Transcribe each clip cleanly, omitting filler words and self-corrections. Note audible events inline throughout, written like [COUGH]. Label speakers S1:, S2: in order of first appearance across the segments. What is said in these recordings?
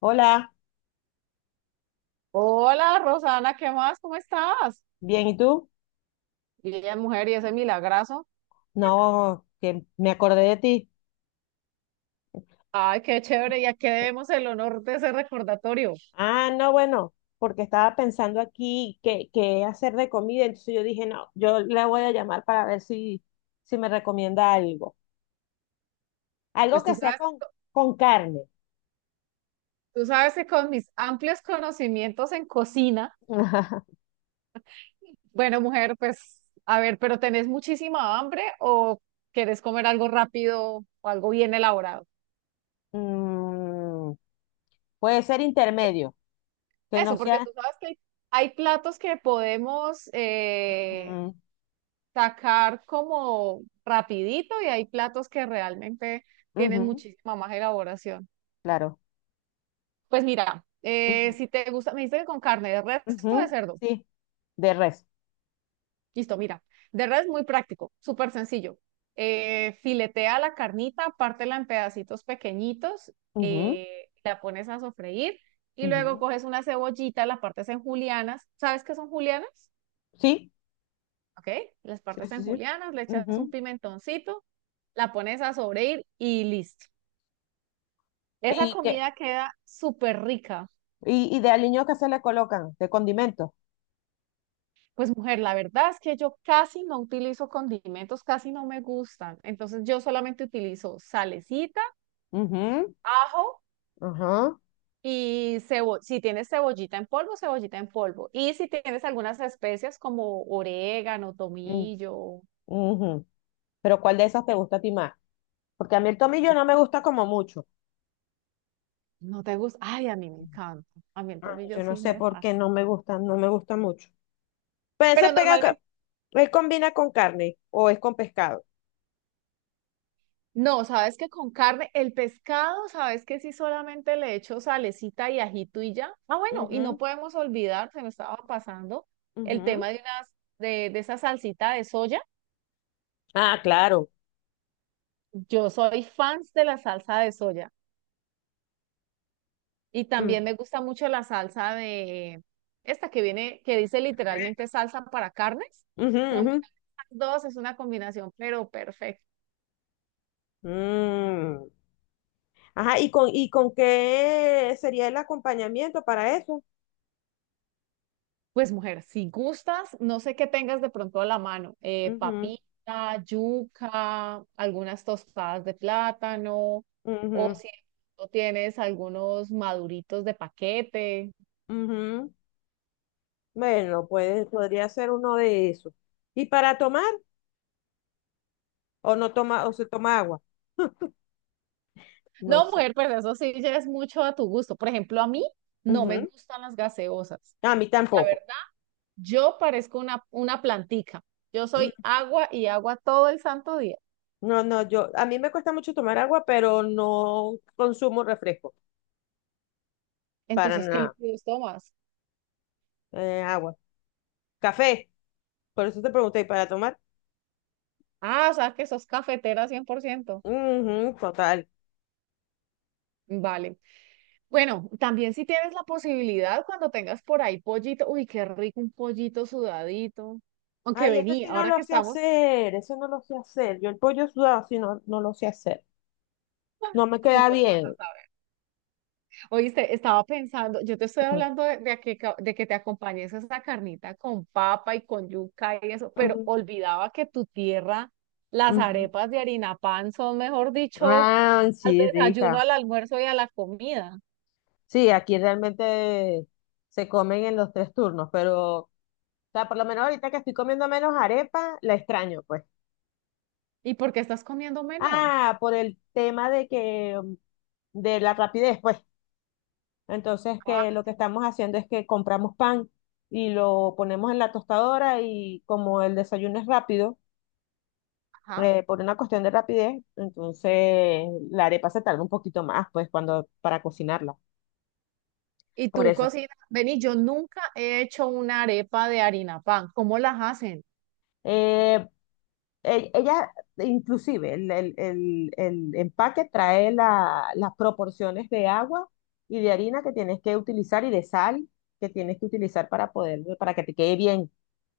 S1: Hola,
S2: Hola, Rosana, ¿qué más? ¿Cómo estás?
S1: bien, ¿y tú?
S2: Bien, mujer, y ese milagrazo.
S1: No, que me acordé de ti.
S2: Ay, qué chévere, ya que debemos el honor de ese recordatorio.
S1: Ah, no, bueno, porque estaba pensando aquí qué hacer de comida, entonces yo dije, no, yo le voy a llamar para ver si me recomienda algo. Algo
S2: Pues tú
S1: que sea
S2: sabes,
S1: con, con carne.
S2: tú sabes que con mis amplios conocimientos en cocina,
S1: [LAUGHS]
S2: bueno, mujer, pues a ver, pero ¿tenés muchísima hambre o querés comer algo rápido o algo bien elaborado?
S1: Mm, puede ser intermedio, que no
S2: Eso, porque
S1: sea...
S2: tú sabes que hay platos que podemos
S1: Ujú,
S2: sacar como rapidito y hay platos que realmente tienen
S1: ujú,
S2: muchísima más elaboración.
S1: claro.
S2: Pues mira,
S1: Ujú,
S2: si te gusta, me dijiste que con carne de res o de
S1: ujú,
S2: cerdo.
S1: sí, de res.
S2: Listo, mira. De res muy práctico, súper sencillo. Filetea la carnita, pártela en pedacitos pequeñitos,
S1: Ujú,
S2: la pones a sofreír y luego
S1: ujú,
S2: coges una cebollita, la partes en julianas. ¿Sabes qué son julianas?
S1: sí,
S2: Ok, las
S1: sí,
S2: partes
S1: sí,
S2: en
S1: sí.
S2: julianas, le echas un pimentoncito, la pones a sofreír y listo. Esa
S1: Y, que,
S2: comida queda súper rica.
S1: y de aliños que se le colocan, de condimentos.
S2: Pues mujer, la verdad es que yo casi no utilizo condimentos, casi no me gustan. Entonces yo solamente utilizo salecita,
S1: Ujú.
S2: ajo
S1: Ajá.
S2: y cebo si tienes cebollita en polvo, cebollita en polvo. Y si tienes algunas especias como orégano,
S1: mm,
S2: tomillo,
S1: ujú. Pero ¿cuál de esas te gusta a ti más? Porque a mí el tomillo no me gusta como mucho.
S2: no te gusta. Ay, a mí me
S1: Ujú.
S2: encanta. A mí el
S1: Ah,
S2: tomillo
S1: yo no
S2: sí
S1: sé
S2: me
S1: por qué
S2: fascina.
S1: no me gusta, no me gusta mucho. Pero ese
S2: Pero
S1: pega,
S2: normalmente
S1: él ¿combina con carne o es con pescado?
S2: no, sabes que con carne, el pescado, sabes que sí solamente le echo salecita y ajito y ya. Ah, bueno, y no podemos olvidar, se me estaba pasando
S1: Ujú,
S2: el tema
S1: ujú,
S2: de unas, de esa salsita de soya.
S1: ah, claro.
S2: Yo soy fans de la salsa de soya y
S1: Ujú.
S2: también me gusta mucho la salsa de esta que viene, que dice literalmente salsa para carnes. Combina
S1: Ujú,
S2: las dos, es una combinación, pero perfecta.
S1: ujú. Mm. Ajá, y con qué sería el acompañamiento para eso?
S2: Pues mujer, si gustas, no sé qué tengas de pronto a la mano,
S1: Ujú.
S2: papita, yuca, algunas tostadas de plátano, o
S1: Ujú.
S2: si de pronto tienes algunos maduritos de paquete.
S1: Ujú. Bueno, puede, podría ser uno de esos. ¿Y para tomar? ¿O no toma, o se toma agua? No
S2: No,
S1: sé.
S2: mujer, pues eso sí ya es mucho a tu gusto. Por ejemplo, a mí no me
S1: Ujú.
S2: gustan las gaseosas.
S1: A mí
S2: La
S1: tampoco.
S2: verdad, yo parezco una plantica. Yo
S1: Mm,
S2: soy agua y agua todo el santo día.
S1: No, no, yo, a mí me cuesta mucho tomar agua, pero no consumo refresco, para
S2: Entonces, ¿qué
S1: nada.
S2: líquidos tomas?
S1: Agua. Café, por eso te pregunté, ¿y para tomar?
S2: Ah, o sea que sos cafetera 100%.
S1: Ujú, total.
S2: Vale. Bueno, también si tienes la posibilidad, cuando tengas por ahí pollito, uy, qué rico un pollito sudadito. Aunque
S1: Ay, eso
S2: vení,
S1: sí no
S2: ahora que
S1: lo sé
S2: estamos,
S1: hacer, eso no lo sé hacer. Yo el pollo sudado sí no lo sé hacer. No me
S2: ¿cómo
S1: queda
S2: lo vas a
S1: bien.
S2: saber? Oíste, estaba pensando, yo te estoy
S1: Ujú,
S2: hablando de a de que te acompañes a esa carnita con papa y con yuca y eso, pero
S1: ujú,
S2: olvidaba que tu tierra, las
S1: ujú.
S2: arepas de harina pan son, mejor dicho,
S1: Ah,
S2: al
S1: sí,
S2: desayuno,
S1: rica.
S2: al almuerzo y a la comida.
S1: Sí, aquí realmente se comen en los tres turnos, pero, o sea, por lo menos ahorita que estoy comiendo menos arepa, la extraño, pues.
S2: ¿Y por qué estás comiendo menos?
S1: Ah, por el tema de que, de la rapidez, pues. Entonces, que lo que estamos haciendo es que compramos pan y lo ponemos en la tostadora y como el desayuno es rápido,
S2: Ajá.
S1: por una cuestión de rapidez, entonces la arepa se tarda un poquito más, pues, cuando, para cocinarla.
S2: Y
S1: Por
S2: tú
S1: eso.
S2: cocinas, vení, yo nunca he hecho una arepa de harina pan. ¿Cómo las hacen?
S1: Eh, Ella, inclusive, el empaque trae las proporciones de agua y de harina que tienes que utilizar y de sal que tienes que utilizar para poder, para que te quede bien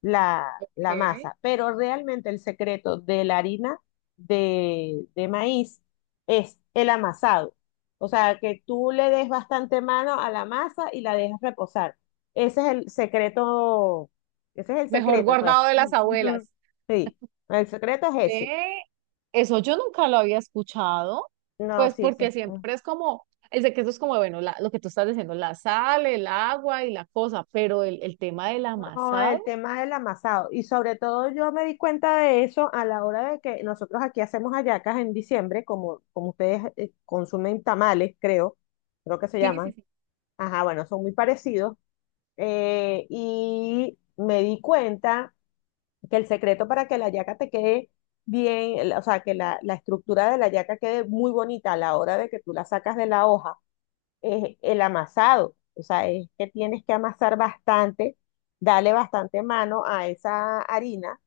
S1: la, la
S2: ¿Qué?
S1: masa. Pero realmente el secreto de la harina de maíz es el amasado. O sea, que tú le des bastante mano a la masa y la dejas reposar. Ese es el secreto, ese es el
S2: Mejor
S1: secreto, pues.
S2: guardado de
S1: Mm,
S2: las
S1: ujú.
S2: abuelas.
S1: Sí. El secreto es ese.
S2: ¿Qué? Eso yo nunca lo había escuchado,
S1: No,
S2: pues
S1: sí, ese.
S2: porque siempre es como, el de que eso es como, bueno, lo que tú estás diciendo, la sal, el agua y la cosa, pero el tema del
S1: No, el
S2: amasado,
S1: tema del amasado. Y sobre todo yo me di cuenta de eso a la hora de que nosotros aquí hacemos hallacas en diciembre, como, como ustedes consumen tamales, creo, creo que se
S2: sí, sí,
S1: llaman.
S2: sí,
S1: Ajá, bueno, son muy parecidos. Y me di cuenta que el secreto para que la hallaca te quede bien, o sea, que la estructura de la hallaca quede muy bonita a la hora de que tú la sacas de la hoja es el amasado. O sea, es que tienes que amasar bastante, darle bastante mano a esa harina.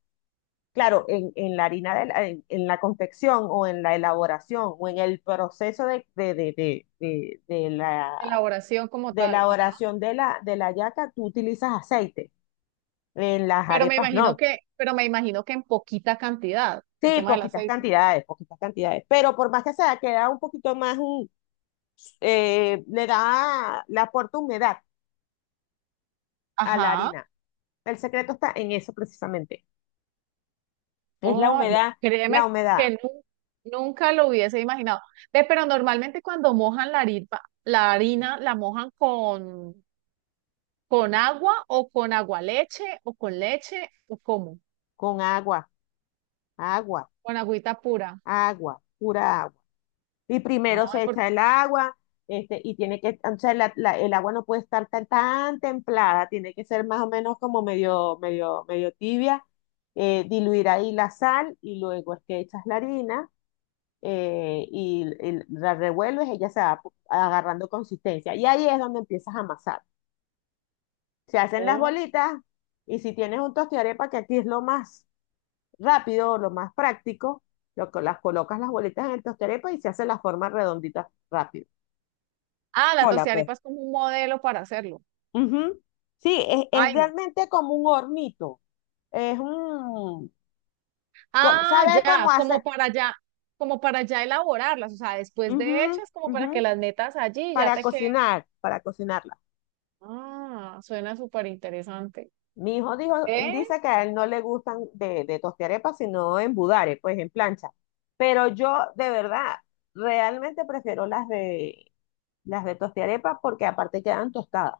S1: Claro, en la harina, en la confección o en la elaboración o en el proceso de
S2: elaboración como
S1: de
S2: tal, ajá.
S1: elaboración de de la yaca, tú utilizas aceite. En las
S2: Pero me
S1: arepas
S2: imagino
S1: no.
S2: que, pero me imagino que en poquita cantidad, el
S1: Sí,
S2: tema del
S1: poquitas
S2: aceite.
S1: cantidades, poquitas cantidades. Pero por más que sea, queda un poquito más, le da, le aporta humedad a la
S2: Ajá.
S1: harina. El secreto está en eso precisamente. Es
S2: Oh,
S1: la
S2: créeme
S1: humedad
S2: que nu- nunca lo hubiese imaginado. Ve, pero normalmente cuando mojan la harina, la harina la mojan con agua o con agua leche o con leche o cómo,
S1: con agua, agua,
S2: con agüita pura.
S1: agua, pura agua. Y
S2: No,
S1: primero se
S2: por
S1: echa el agua, y tiene que, o sea, el agua no puede estar tan, tan templada, tiene que ser más o menos como medio tibia, diluir ahí la sal y luego es que echas la harina y la revuelves, ella se va agarrando consistencia. Y ahí es donde empiezas a amasar. Se hacen las
S2: oh.
S1: bolitas y si tienes un tostiarepa, que aquí es lo más rápido, lo más práctico, lo que las colocas las bolitas en el tostiarepa y se hace la forma redondita rápido.
S2: Ah, la
S1: Hola, pues.
S2: tostiarepa es como un modelo para hacerlo.
S1: Ujú. Sí, es
S2: Ay, no.
S1: realmente como un hornito. Es un...
S2: Ah,
S1: ¿Sabes cómo
S2: ya,
S1: hacer?
S2: como para ya elaborarlas, o sea, después de
S1: Ujú,
S2: hechas, como para que
S1: ujú,
S2: las metas allí y ya
S1: para
S2: te queden.
S1: cocinar, para cocinar.
S2: Ah, suena súper interesante.
S1: Mi hijo dijo, dice que a él no le gustan de tostiarepas, sino en budare, pues en plancha. Pero yo, de verdad, realmente prefiero las las de tostiarepas porque aparte quedan tostadas.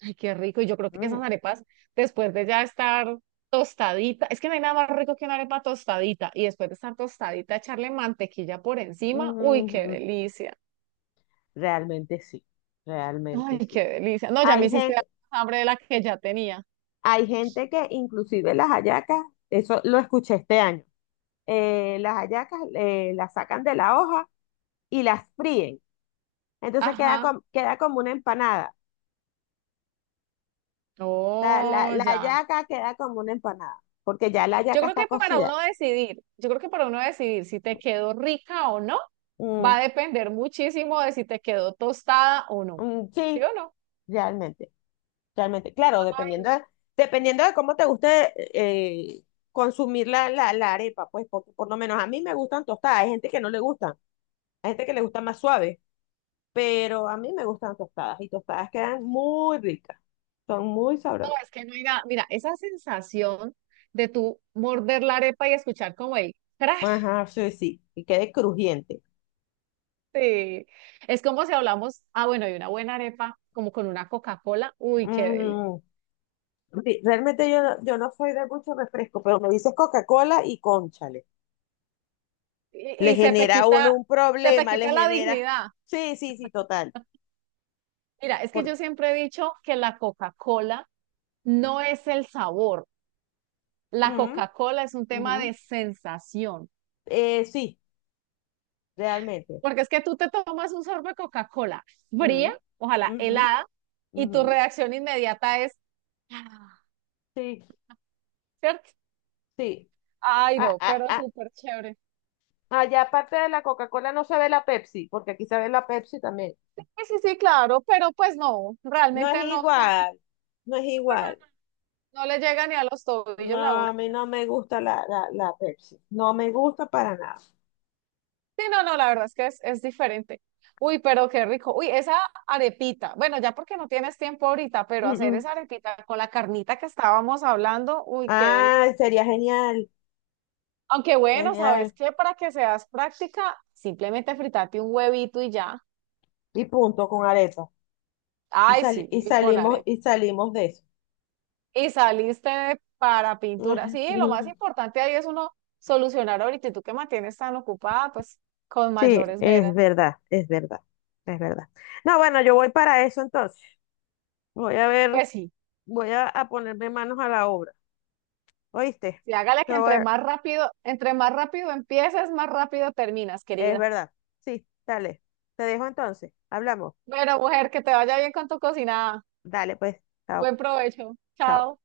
S2: Ay, qué rico. Y yo creo que esas
S1: Mm,
S2: arepas, después de ya estar tostadita, es que no hay nada más rico que una arepa tostadita. Y después de estar tostadita, echarle mantequilla por encima. Uy, qué
S1: mm,
S2: delicia.
S1: realmente sí, realmente
S2: Ay, qué
S1: sí.
S2: delicia. No, ya me
S1: Hay
S2: hiciste dar
S1: gente,
S2: más hambre de la que ya tenía.
S1: hay gente que inclusive las hallacas, eso lo escuché este año, las hallacas las sacan de la hoja y las fríen. Entonces queda,
S2: Ajá.
S1: queda como una empanada. Sea,
S2: Oh,
S1: la
S2: ya.
S1: yaca queda como una empanada, porque ya la
S2: Yo
S1: yaca
S2: creo
S1: está
S2: que para
S1: cocida.
S2: uno decidir, yo creo que para uno decidir si te quedó rica o no,
S1: Mm,
S2: va a depender muchísimo de si te quedó tostada o no.
S1: mm,
S2: ¿Sí
S1: sí,
S2: o no?
S1: realmente, realmente. Claro, dependiendo de cómo te guste eh, consumir la arepa, pues, porque por lo menos a mí me gustan tostadas, hay gente que no le gustan, hay gente que le gusta más suave, pero a mí me gustan tostadas y tostadas quedan muy ricas, son muy
S2: No,
S1: sabrosas.
S2: es que no hay nada. Mira, esa sensación de tú morder la arepa y escuchar como el crash
S1: Ajá, sí, sí, y quede crujiente.
S2: de-. Es como si hablamos, ah, bueno, y una buena arepa, como con una Coca-Cola. Uy, qué deli.
S1: Mm, sí, realmente yo no, yo no soy de mucho refresco, pero me dices Coca-Cola y cónchale. Le
S2: Y
S1: genera a uno un
S2: se te
S1: problema, le
S2: quita la
S1: genera.
S2: dignidad.
S1: Sí, sí, sí, total.
S2: Mira, es que
S1: Por...
S2: yo siempre he dicho que la Coca-Cola no es el sabor. La
S1: Mm,
S2: Coca-Cola es un tema
S1: ujú.
S2: de sensación.
S1: Sí, realmente.
S2: Porque es que tú te tomas un sorbo de Coca-Cola fría,
S1: Mm,
S2: ojalá
S1: ujú,
S2: helada, y tu
S1: ujú.
S2: reacción inmediata es.
S1: Sí,
S2: ¿Cierto?
S1: sí.
S2: Ay,
S1: Ah,
S2: no,
S1: ah,
S2: pero
S1: ah.
S2: súper chévere.
S1: Allá aparte de la Coca-Cola no se ve la Pepsi, porque aquí se ve la Pepsi también.
S2: Sí, sí, sí, claro, pero pues no,
S1: No es
S2: realmente no son,
S1: igual, no es
S2: no, no, no,
S1: igual.
S2: no le llega ni a los
S1: No,
S2: tobillos la
S1: a
S2: una.
S1: mí no me gusta la Pepsi. No me gusta para nada.
S2: Sí, no, no, la verdad es que es diferente. Uy, pero qué rico. Uy, esa arepita, bueno, ya porque no tienes tiempo ahorita,
S1: Mm,
S2: pero hacer
S1: mm.
S2: esa arepita con la carnita que estábamos hablando, uy, qué deli-.
S1: Ah, sería genial,
S2: Aunque bueno,
S1: genial.
S2: ¿sabes qué? Para que seas práctica, simplemente fritate un huevito y ya.
S1: Y punto con arepa. Y,
S2: Ay, sí, y con arepa.
S1: y salimos de eso.
S2: Y saliste de- para pintura. Sí, lo más
S1: [LAUGHS]
S2: importante ahí es uno solucionar ahorita y tú que mantienes tan ocupada, pues con
S1: Sí,
S2: mayores
S1: es
S2: veras.
S1: verdad, es verdad, es verdad. No, bueno, yo voy para eso entonces. Voy a ver,
S2: Pues sí,
S1: voy a ponerme manos a la obra. ¿Oíste?
S2: sí, hágale
S1: Te
S2: que
S1: voy a-
S2: entre más rápido empieces, más rápido terminas,
S1: Es
S2: querida.
S1: verdad. Sí, dale. Te dejo entonces. Hablamos.
S2: Bueno, mujer, que te vaya bien con tu cocinada.
S1: Dale, pues. Chao,
S2: Buen provecho.
S1: chao.
S2: Chao.